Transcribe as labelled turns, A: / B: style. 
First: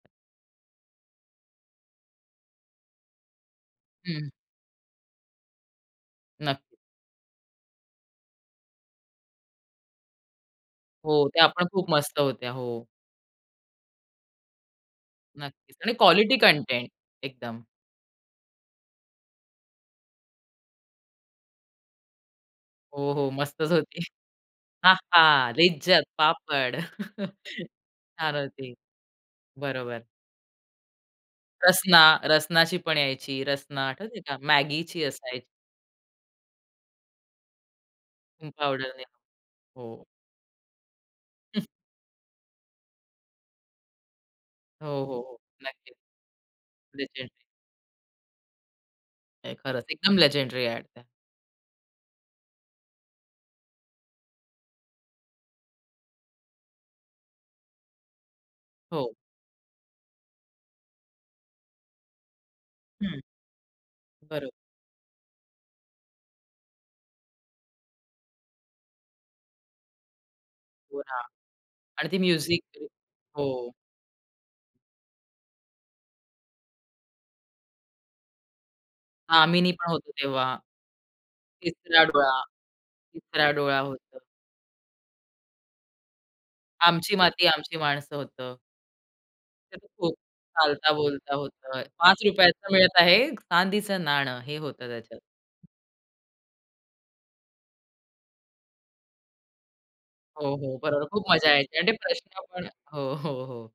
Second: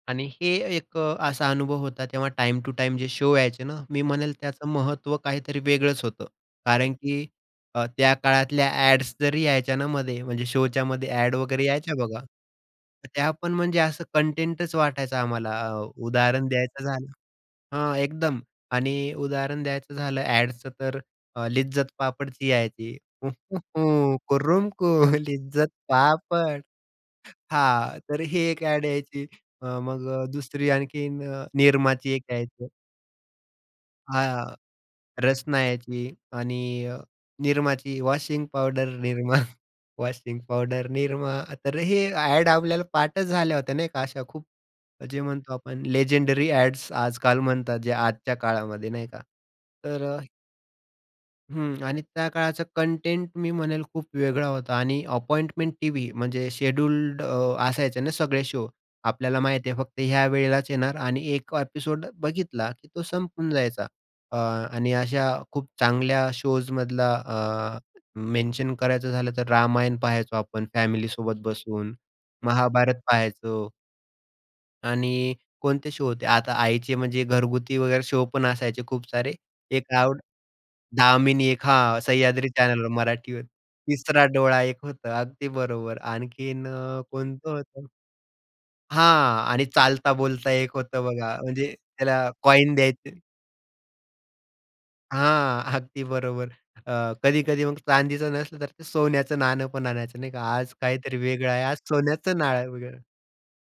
A: आणि हे एक अ, असा अनुभव होता, तेव्हा टाईम टू टाईम जे शो यायचे ना, मी
B: हं.
A: म्हणेल त्याचं महत्व काहीतरी वेगळंच होतं
B: नक्की.
A: कारण की अ, त्या काळातल्या अ‍ॅड्स जरी यायच्या ना, मध्ये म्हणजे शो च्या मध्ये
B: हो,
A: अ‍ॅड
B: त्या पण
A: वगैरे
B: खूप
A: यायच्या
B: मस्त
A: बघा,
B: होत्या. हो.
A: त्या पण म्हणजे असं कंटेंटच वाटायचा आम्हाला.
B: नक्कीच
A: अ,
B: आणि क्वालिटी
A: उदाहरण द्यायचं
B: कंटेंट
A: झालं
B: एकदम.
A: हां, एकदम, आणि उदाहरण द्यायचं झालं अ‍ॅडच, तर अ, "लिज्जत पापडची" यायची.
B: हो, हो. मस्तच होती.
A: "कुरुम
B: हां,
A: कुर
B: हां.
A: लिज्जत
B: लिज्जत
A: पापड."
B: पापड.
A: हां, तर
B: छान
A: ही एक
B: होती.
A: अ‍ॅड यायची. अ,
B: बरोबर.
A: मग अ, दुसरी आणखीन अ,
B: रसना
A: निरमाची एक यायची.
B: रसनाची पण यायची, रसना आठवतंय का?
A: हां,
B: Maggiची असायची.
A: रसना यायची आणि अ, निरमाची. वॉशिंग
B: हं,
A: पावडर
B: पावडर
A: निरमा,
B: [unintelligible] हो.
A: वॉशिंग पावडर निरमा तर हे अ‍ॅड आपल्याला पाठच झाल्या होत्या नाही का, अशा खूप
B: हो, हो,
A: म्हणजे
B: हो.
A: म्हणतो आपण
B: नक्कीच.
A: लेजेंडरी अ‍ॅड्स आजकाल
B: लेजेंडरी
A: म्हणतात जे आजच्या काळामध्ये नाही का,
B: नाही, खरंच
A: तर अ
B: एकदम लेजेंडरी अ‍ॅड आहे.
A: हं, आणि त्या काळाचा कंटेंट मी म्हणेल खूप वेगळा होता आणि अपॉइंटमेंट टीव्ही म्हणजे शेड्यूल्ड अ, असायचे ना, सगळे शो
B: हो.
A: आपल्याला माहिती आहे फक्त ह्या वेळेलाच येणार आणि 1 ॲपिसोड बघितला की तो
B: हं.
A: संपून जायचा. अ,
B: बरोबर.
A: आणि अशा खूप चांगल्या शोज मधला अ, मेन्शन करायचं झालं, तर रामायण पाहायचो आपण
B: हो ना,
A: फॅमिलीसोबत बसून,
B: आणि ती म्युझिक.
A: महाभारत पहायचो.
B: हो.
A: आणि कोणते शो होते, आता आईचे म्हणजे घरगुती वगैरे शो पण असायचे खूप सारे
B: "दामिनी"
A: एक
B: पण होतं
A: [unintelligible]
B: तेव्हा,
A: "दामिनी" एक हां,
B: तिसरा डोळा,
A: सह्याद्री चॅनेलवर मराठीवर,
B: तिसरा डोळा होतं.
A: तिसरा डोळा एक होता. अगदी बरोबर, आणखीन अ,
B: "आमची माती,
A: कोणतं
B: आमची
A: होतं?
B: माणसं" होतं.
A: हां आणि
B: [unintelligible] खूप
A: "चालता बोलता" एक
B: "चालता
A: होतं
B: बोलता
A: बघा, म्हणजे
B: होतं."
A: त्याला
B: ₹5चं
A: कॉइन
B: मिळत
A: द्यायचे
B: आहे चांदीचं नाणं हे होतं त्याच्यात.
A: हां, अगदी बरोबर, अ, कधी-कधी मग चांदीचं नसलं, तर ते सोन्याचं नाणं पण आणायचं नाही का,
B: हो,
A: आज
B: हो. बरोबर,
A: काहीतरी
B: खूप मजा
A: वेगळं आहे,
B: यायची
A: आज
B: आणि ते
A: सोन्याचं
B: प्रश्न पण
A: नाणं वेगळं.
B: हो, हो, हो.